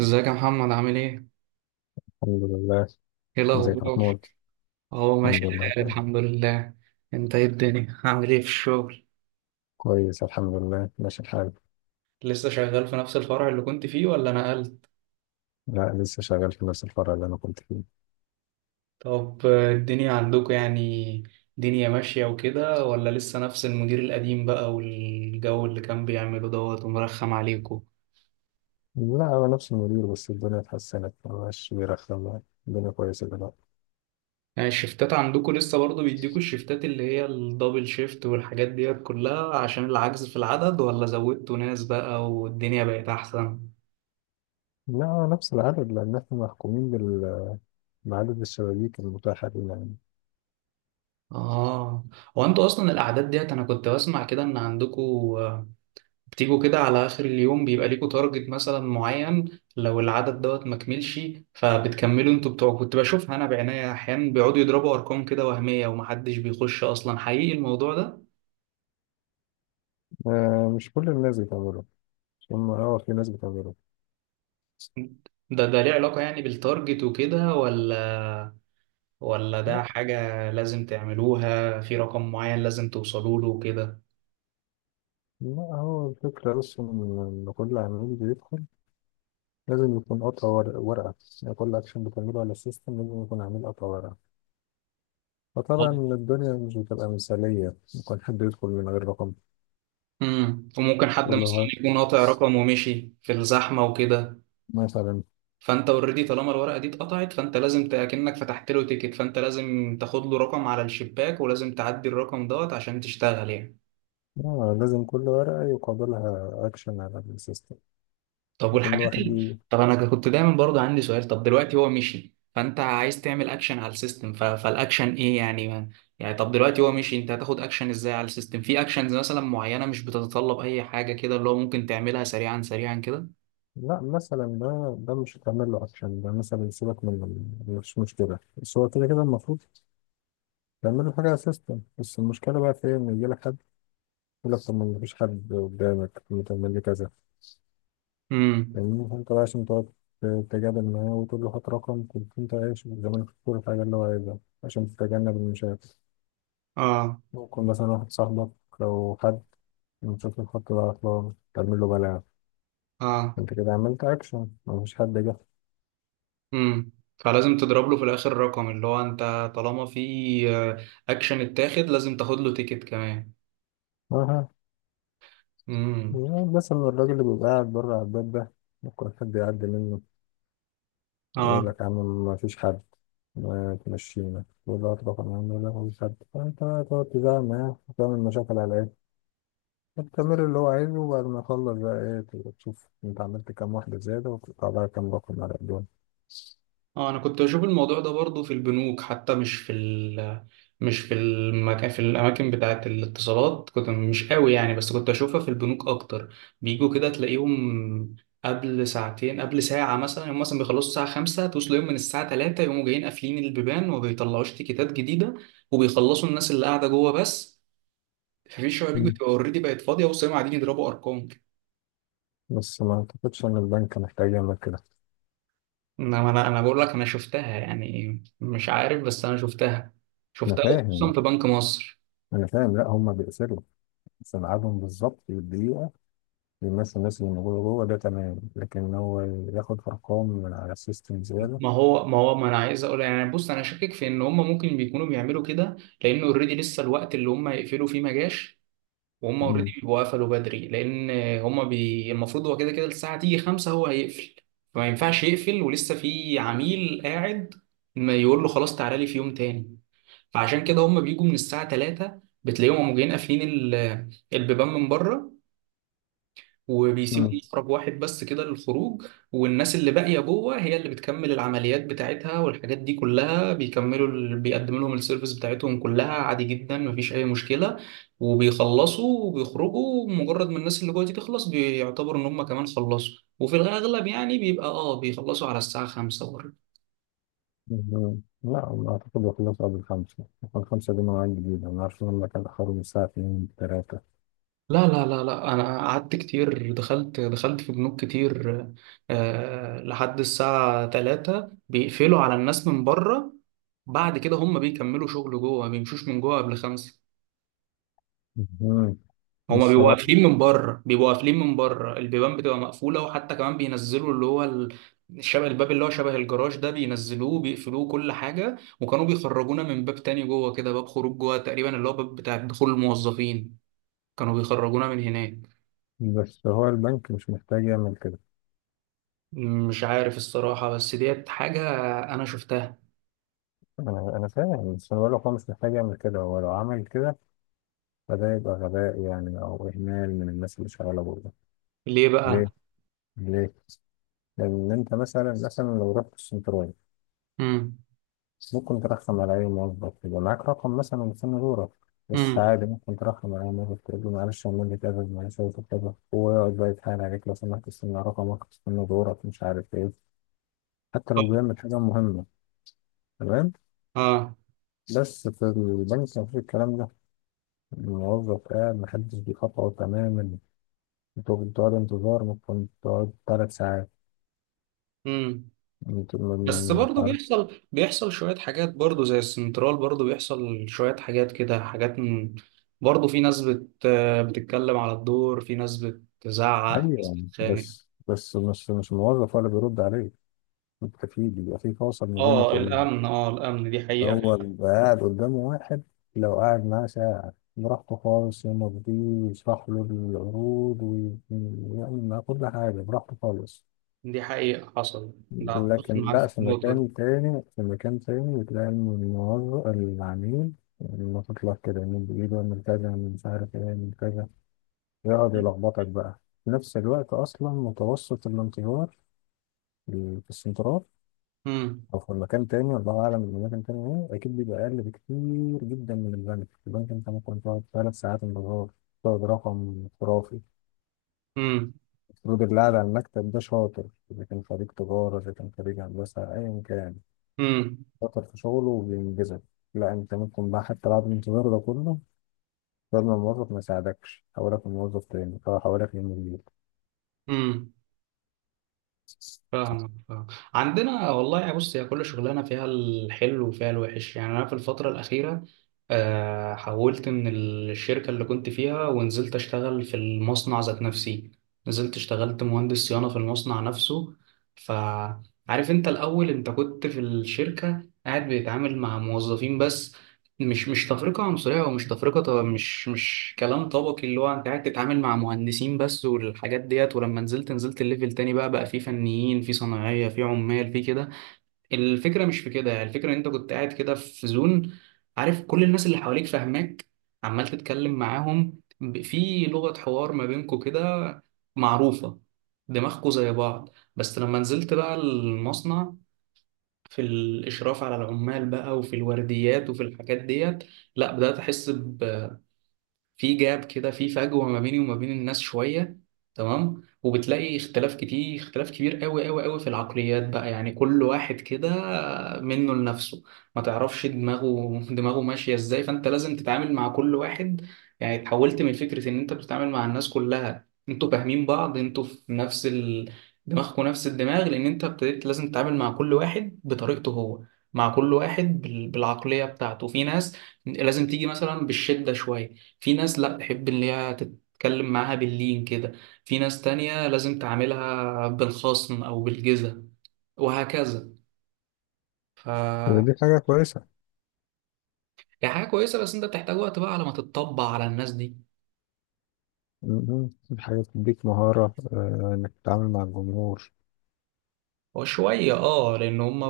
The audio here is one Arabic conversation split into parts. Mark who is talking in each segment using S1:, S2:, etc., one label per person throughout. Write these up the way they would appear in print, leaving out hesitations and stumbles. S1: ازيك يا محمد؟ عامل ايه؟
S2: الحمد لله.
S1: ايه
S2: ازيك يا
S1: الأخبار؟
S2: محمود؟
S1: اهو ماشي
S2: الحمد لله،
S1: الحال
S2: تمام.
S1: الحمد لله. انت ايه الدنيا؟ عامل ايه في الشغل؟
S2: كويس الحمد لله، ماشي الحال.
S1: لسه شغال في نفس الفرع اللي كنت فيه ولا نقلت؟
S2: لا، لسه شغال في نفس الفرع اللي انا كنت فيه.
S1: طب آه، الدنيا عندكم، يعني دنيا ماشية وكده، ولا لسه نفس المدير القديم بقى، والجو اللي كان بيعمله دوت ومرخم عليكم؟
S2: لا، هو نفس المدير بس الدنيا اتحسنت، ما بقاش بيرخم يعني. الدنيا كويسة دلوقتي.
S1: يعني الشفتات عندكم لسه برضه بيديكوا الشفتات اللي هي الدبل شيفت والحاجات ديت كلها عشان العجز في العدد، ولا زودتوا ناس بقى والدنيا بقت أحسن؟
S2: لا، هو نفس العدد لأن احنا محكومين بال... بعدد الشبابيك المتاحة لنا يعني.
S1: اه. هو انتوا اصلا الاعداد ديت انا كنت بسمع كده ان عندكوا بتيجوا كده على اخر اليوم بيبقى ليكوا تارجت مثلا معين، لو العدد دوت ما كملش فبتكملوا انتوا بتوع. كنت بشوفها انا بعناية احيانا بيقعدوا يضربوا ارقام كده وهمية ومحدش بيخش اصلا حقيقي الموضوع ده.
S2: آه، مش كل الناس بتعمله. مش هم، في ناس بتعمله.
S1: ده ليه علاقة يعني بالتارجت وكده، ولا ولا ده
S2: لا،
S1: حاجة لازم تعملوها في رقم معين لازم توصلوا له وكده؟
S2: لا، هو الفكرة بس إن كل عميل بيدخل، لازم يكون قطع ورقة. يعني كل أكشن بتعمله على السيستم لازم يكون عامل قطع ورقة. فطبعا الدنيا مش بتبقى مثالية، ممكن حد يدخل من غير رقم.
S1: وممكن حد
S2: يقول له
S1: مثلا
S2: ها،
S1: يكون قاطع رقم ومشي في الزحمة وكده،
S2: مثلا.
S1: فانت اوريدي طالما الورقه دي اتقطعت فانت لازم كأنك فتحت له تيكت، فانت لازم تاخد له رقم على الشباك ولازم تعدي الرقم دوت عشان تشتغل يعني.
S2: آه، لازم كل ورقة يقابلها أكشن على السيستم.
S1: طب
S2: يكون ده
S1: والحاجات
S2: واحد
S1: اللي طب انا كنت دايما برضه عندي سؤال، طب دلوقتي هو مشي، فانت عايز تعمل اكشن على السيستم، ف... فالاكشن ايه يعني، ما... يعني طب دلوقتي هو مشي، انت هتاخد اكشن ازاي على السيستم؟ في اكشنز مثلا معينه مش بتتطلب اي حاجه كده اللي هو ممكن تعملها سريعا كده؟
S2: لا، مثلا ده مش هتعمل له أكشن. ده مثلا سيبك من، مش مشكلة، بس هو كده كده المفروض تعمل له حاجة على السيستم. بس المشكلة بقى في إيه، إن يجيلك حد يقول لك طب ما مفيش حد قدامك، ما تعمل لي كذا.
S1: امم.
S2: فاهمني؟ فانت بقى عشان تقعد تتجادل معاه وتقول له هات رقم، كنت انت عايش زمان، في كل حاجة اللي هو عايزها عشان تتجنب المشاكل.
S1: اه.
S2: ممكن مثلا واحد صاحبك، لو حد من شكل الخط ده عطلان تعمل له بلاغ.
S1: اه.
S2: انت كده عملت اكشن، مفيش حد جه.
S1: امم. فلازم تضرب له في الاخر رقم اللي هو انت، طالما في آه، اكشن اتاخد لازم تاخد له تيكت كمان.
S2: اه.
S1: امم.
S2: بس إن الراجل اللي بيبقى قاعد بره على الباب ده، ممكن حد يعدي منه.
S1: اه.
S2: يقول لك يا عم، مفيش حد، ما تمشينا. يقول له هات رقم يا عم، لا مفيش حد. فانت بقى تقعد تزعل معاه وتعمل مشاكل على العيال التمرين اللي هو عايزه. وبعد ما يخلص بقى، ايه؟ تبقى تشوف انت عملت كام واحدة زيادة وتقطع بقى كام رقم على قدام.
S1: اه. انا كنت بشوف الموضوع ده برضو في البنوك حتى، مش في ال مش في المكان، في الاماكن بتاعه الاتصالات كنت مش قوي يعني، بس كنت اشوفها في البنوك اكتر. بيجوا كده تلاقيهم قبل ساعتين قبل ساعة مثلا، هم مثلا بيخلصوا الساعة خمسة، توصل يوم من الساعة تلاتة يقوموا جايين قافلين البيبان وما بيطلعوش تيكيتات جديدة، وبيخلصوا الناس اللي قاعدة جوه بس. مفيش شويه بيجوا
S2: مم.
S1: تبقى اوريدي بقت فاضيه وصيام قاعدين يضربوا ارقام كده.
S2: بس ما اعتقدش ان البنك محتاج يعمل كده.
S1: انما انا بقول لك انا شفتها يعني، مش عارف بس انا شفتها،
S2: انا
S1: شفتها خصوصا
S2: فاهم،
S1: في بنك مصر.
S2: انا فاهم. لا، هما بيقسلوا، بس ميعادهم بالظبط في الدقيقة بيمثل الناس اللي موجودة جوه ده، تمام. لكن هو ياخد ارقام من على السيستم زيادة.
S1: ما هو ما هو ما انا عايز اقول يعني، بص انا شاكك في ان هم ممكن بيكونوا بيعملوا كده، لان اوريدي لسه الوقت اللي هم يقفلوا فيه ما جاش، وهم اوريدي
S2: مم.
S1: بيبقوا قفلوا بدري، لان المفروض هو كده كده الساعه تيجي خمسة هو هيقفل، فما ينفعش يقفل ولسه في عميل قاعد، ما يقول له خلاص تعالى لي في يوم تاني. فعشان كده هم بيجوا من الساعة 3 بتلاقيهم قاموا جايين قافلين ال- البيبان من بره، وبيسيبوا
S2: مم.
S1: مخرج واحد بس كده للخروج. والناس اللي باقية جوه هي اللي بتكمل العمليات بتاعتها والحاجات دي كلها، بيكملوا ال- بيقدموا لهم السيرفيس بتاعتهم كلها عادي جدا مفيش أي مشكلة، وبيخلصوا وبيخرجوا. مجرد ما الناس اللي جوه دي تخلص بيعتبروا إن هم كمان خلصوا، وفي الأغلب يعني بيبقى آه بيخلصوا على الساعة 5.
S2: مم. لا، ما اعتقد يخلص قبل الخمسة. الخمسة دي مواعيد جديدة، ما اعرفش، هما كانوا اخرهم الساعة اتنين تلاتة.
S1: لا لا لا لا، انا قعدت كتير، دخلت في بنوك كتير، آه لحد الساعة 3 بيقفلوا على الناس من بره، بعد كده هم بيكملوا شغل جوه، ما بيمشوش من جوه قبل خمسة.
S2: مم.
S1: هما
S2: بس
S1: بيبقوا
S2: هو
S1: قافلين من بره، بيبقوا قافلين من بره، البيبان بتبقى مقفولة، وحتى كمان بينزلوا اللي هو ال- شبه الباب اللي هو شبه الجراج ده بينزلوه بيقفلوه كل حاجة، وكانوا بيخرجونا من باب تاني جوه كده، باب خروج جوه تقريبا اللي هو باب بتاع دخول الموظفين، كانوا بيخرجونا من هناك.
S2: بس هو البنك مش محتاج يعمل كده.
S1: مش عارف الصراحة، بس ديت حاجة أنا شفتها.
S2: انا فاهم، بس انا بقول لك هو مش محتاج يعمل كده. هو لو عمل كده فده يبقى غباء يعني، او اهمال من الناس اللي شغاله بره.
S1: ليه بقى؟
S2: ليه؟ ليه؟ لان انت مثلا، لو رحت السنترال
S1: امم.
S2: ممكن ترخم على اي موظف يبقى معاك رقم مثلا مستني دورك، بس
S1: امم.
S2: عادي ممكن ترخم على اي موظف، تقول له معلش اعمل لي كذا، معلش أعمل لي كذا، هو يقعد بقى يتحايل عليك، لو سمحت استنى رقمك، استنى دورك، مش عارف ايه. حتى لو بيعمل حاجه مهمه، تمام.
S1: اه.
S2: بس في البنك مفيش الكلام ده. الموظف قاعد، محدش بيخاطره تماما. انتوا بتقعدوا انتظار، ممكن تقعد 3 ساعات.
S1: امم.
S2: انتوا
S1: بس
S2: مش
S1: برضه
S2: عارف.
S1: بيحصل، بيحصل شوية حاجات برضه زي السنترال، برضه بيحصل شوية حاجات كده، حاجات من... برضه في ناس بت... بتتكلم على الدور، في ناس بتزعق، في ناس
S2: ايوه،
S1: بتخانق.
S2: بس مش الموظف ولا بيرد عليك. انت في بيبقى في فاصل ما بينك
S1: اه
S2: وبينه.
S1: الأمن، اه الأمن دي حقيقة.
S2: هو بيبقى قاعد قدامه واحد، لو قاعد معاه ساعة براحته خالص يمضيه ويشرح له العروض ويعمل معاه كل حاجة براحته خالص.
S1: دي حقيقة حصل. ده أتفق
S2: لكن
S1: معاك
S2: لا،
S1: في
S2: في
S1: النقطة دي.
S2: مكان تاني، في مكان تاني بتلاقي إن الموظف العميل لما تطلع كده من بإيده، من كذا، من مش عارف إيه، من كذا، يقعد يلخبطك بقى. في نفس الوقت أصلا متوسط الانتظار في السنترال
S1: امم.
S2: أو في مكان تاني الله أعلم المكان تاني إيه، أكيد بيبقى أقل بكتير جدا من البنك. البنك أنت ممكن تقعد 3 ساعات انتظار، تقعد رقم خرافي.
S1: امم.
S2: المفروض اللي قاعد على المكتب ده شاطر، إذا كان خريج تجارة، إذا كان خريج هندسة، أيا كان
S1: امم.
S2: شاطر في شغله وبينجزك. لا، انت ممكن بقى حتى بعد الانتظار ده كله، لازم الموظف ما يساعدك، حولك لموظف تاني او حولك لمدير.
S1: امم. فاهم فاهم. عندنا والله يا بص، هي كل شغلانه فيها الحلو وفيها الوحش يعني، انا في الفتره الاخيره آه، حولت من الشركه اللي كنت فيها ونزلت اشتغل في المصنع ذات نفسي، نزلت اشتغلت مهندس صيانه في المصنع نفسه. فعارف انت الاول انت كنت في الشركه قاعد بيتعامل مع موظفين بس، مش مش تفرقة عنصرية ومش تفرقة، طب مش مش كلام طبقي، اللي هو انت قاعد تتعامل مع مهندسين بس والحاجات ديت، ولما نزلت، نزلت الليفل تاني بقى، بقى في فنيين، في صناعية، في عمال، في كده. الفكرة مش في كده، الفكرة ان انت كنت قاعد كده في زون، عارف كل الناس اللي حواليك فاهماك، عمال تتكلم معاهم ب- في لغة حوار ما بينكوا كده معروفة، دماغكوا زي بعض. بس لما نزلت بقى المصنع، في الإشراف على العمال بقى، وفي الورديات، وفي الحاجات ديت، لا بدأت أحس ب- في جاب كده، في فجوة ما بيني وما بين الناس شوية. تمام. وبتلاقي اختلاف كتير، اختلاف كبير قوي قوي قوي في العقليات بقى، يعني كل واحد كده منه لنفسه، ما تعرفش دماغه دماغه ماشية ازاي، فانت لازم تتعامل مع كل واحد. يعني اتحولت من فكرة ان انت بتتعامل مع الناس كلها انتوا فاهمين بعض، انتوا في نفس ال... دماغكم نفس الدماغ، لان انت ابتديت لازم تتعامل مع كل واحد بطريقته هو، مع كل واحد بال... بالعقلية بتاعته. في ناس لازم تيجي مثلا بالشدة شوية، في ناس لا تحب ان هي تتكلم معاها باللين كده، في ناس تانية لازم تعاملها بالخصم او بالجزة، وهكذا. ف
S2: دي حاجة كويسة.
S1: هي حاجة كويسة، بس انت بتحتاج وقت بقى على ما تتطبع على الناس دي
S2: م- م. حاجة تديك مهارة، إنك تتعامل مع الجمهور.
S1: وشوية. اه، لان هما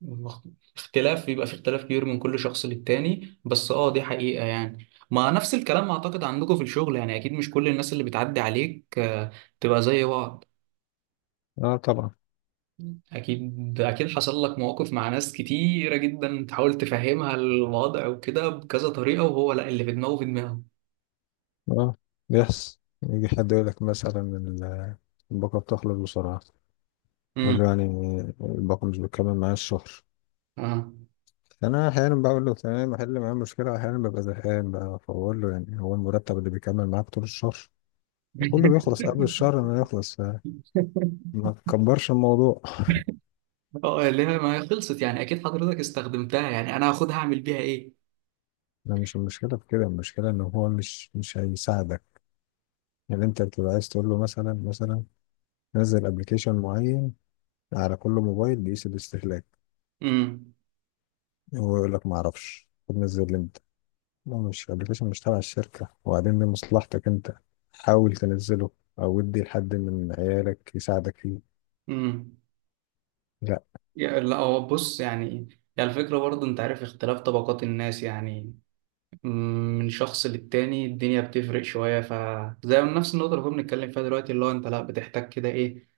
S1: مخ- اختلاف بيبقى، في اختلاف كبير من كل شخص للتاني، بس اه دي حقيقة يعني. ما نفس الكلام اعتقد عندكم في الشغل يعني، اكيد مش كل الناس اللي بتعدي عليك آه، تبقى زي بعض.
S2: اه، طبعا.
S1: أكيد أكيد حصل لك مواقف مع ناس كتيرة جدا تحاول تفهمها الوضع وكده بكذا طريقة، وهو لا اللي في دماغه في دماغه.
S2: اه، بيحصل يجي حد يقول لك مثلا الباقة بتخلص بسرعة.
S1: امم.
S2: يقول له يعني الباقة مش بتكمل معايا الشهر.
S1: اه.
S2: أنا أحيانا بقول له تمام أحل معايا المشكلة، أحيانا ببقى زهقان بقى فبقول له يعني، هو المرتب اللي بيكمل معاك طول الشهر؟ كله بيخلص قبل الشهر ما يخلص، ما تكبرش الموضوع.
S1: اه اللي هي ما هي خلصت يعني، أكيد حضرتك استخدمتها، يعني أنا هاخدها أعمل بيها إيه؟
S2: لا، مش المشكلة في كده، المشكلة ان هو مش هيساعدك. يعني انت بتبقى عايز تقول له مثلا نزل ابلكيشن معين على كل موبايل بيقيس الاستهلاك.
S1: امم.
S2: هو يقول لك ما اعرفش، طب نزل امتى؟ ما مش ابلكيشن مش تبع الشركة، وبعدين دي مصلحتك انت، حاول تنزله او ادي لحد من عيالك يساعدك فيه.
S1: امم.
S2: لا.
S1: يا- لا هو بص يعني، يعني الفكرة برضه أنت عارف اختلاف طبقات الناس يعني، مم، من شخص للتاني الدنيا بتفرق شوية، فزي نفس النقطة اللي كنا بنتكلم فيها دلوقتي، اللي هو أنت لا بتحتاج كده إيه،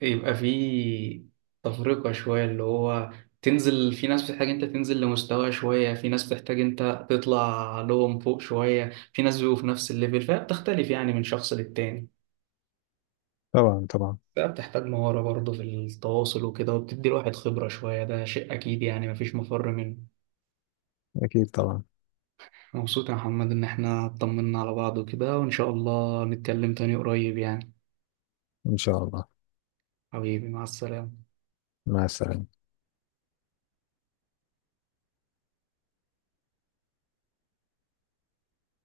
S1: يبقى في تفرقة شوية، اللي هو تنزل، في ناس بتحتاج انت تنزل لمستوى شوية، في ناس بتحتاج انت تطلع لهم فوق شوية، في ناس بيبقوا في نفس الليفل، فهي بتختلف يعني من شخص للتاني.
S2: طبعا، طبعا.
S1: فهي بتحتاج مهارة برضه في التواصل وكده، وبتدي الواحد خبرة شوية، ده شيء أكيد يعني مفيش مفر منه.
S2: اكيد طبعا.
S1: مبسوط يا محمد إن احنا اطمنا على بعض وكده، وإن شاء الله نتكلم تاني قريب يعني.
S2: ان شاء الله.
S1: حبيبي، مع السلامة.
S2: مع السلامة.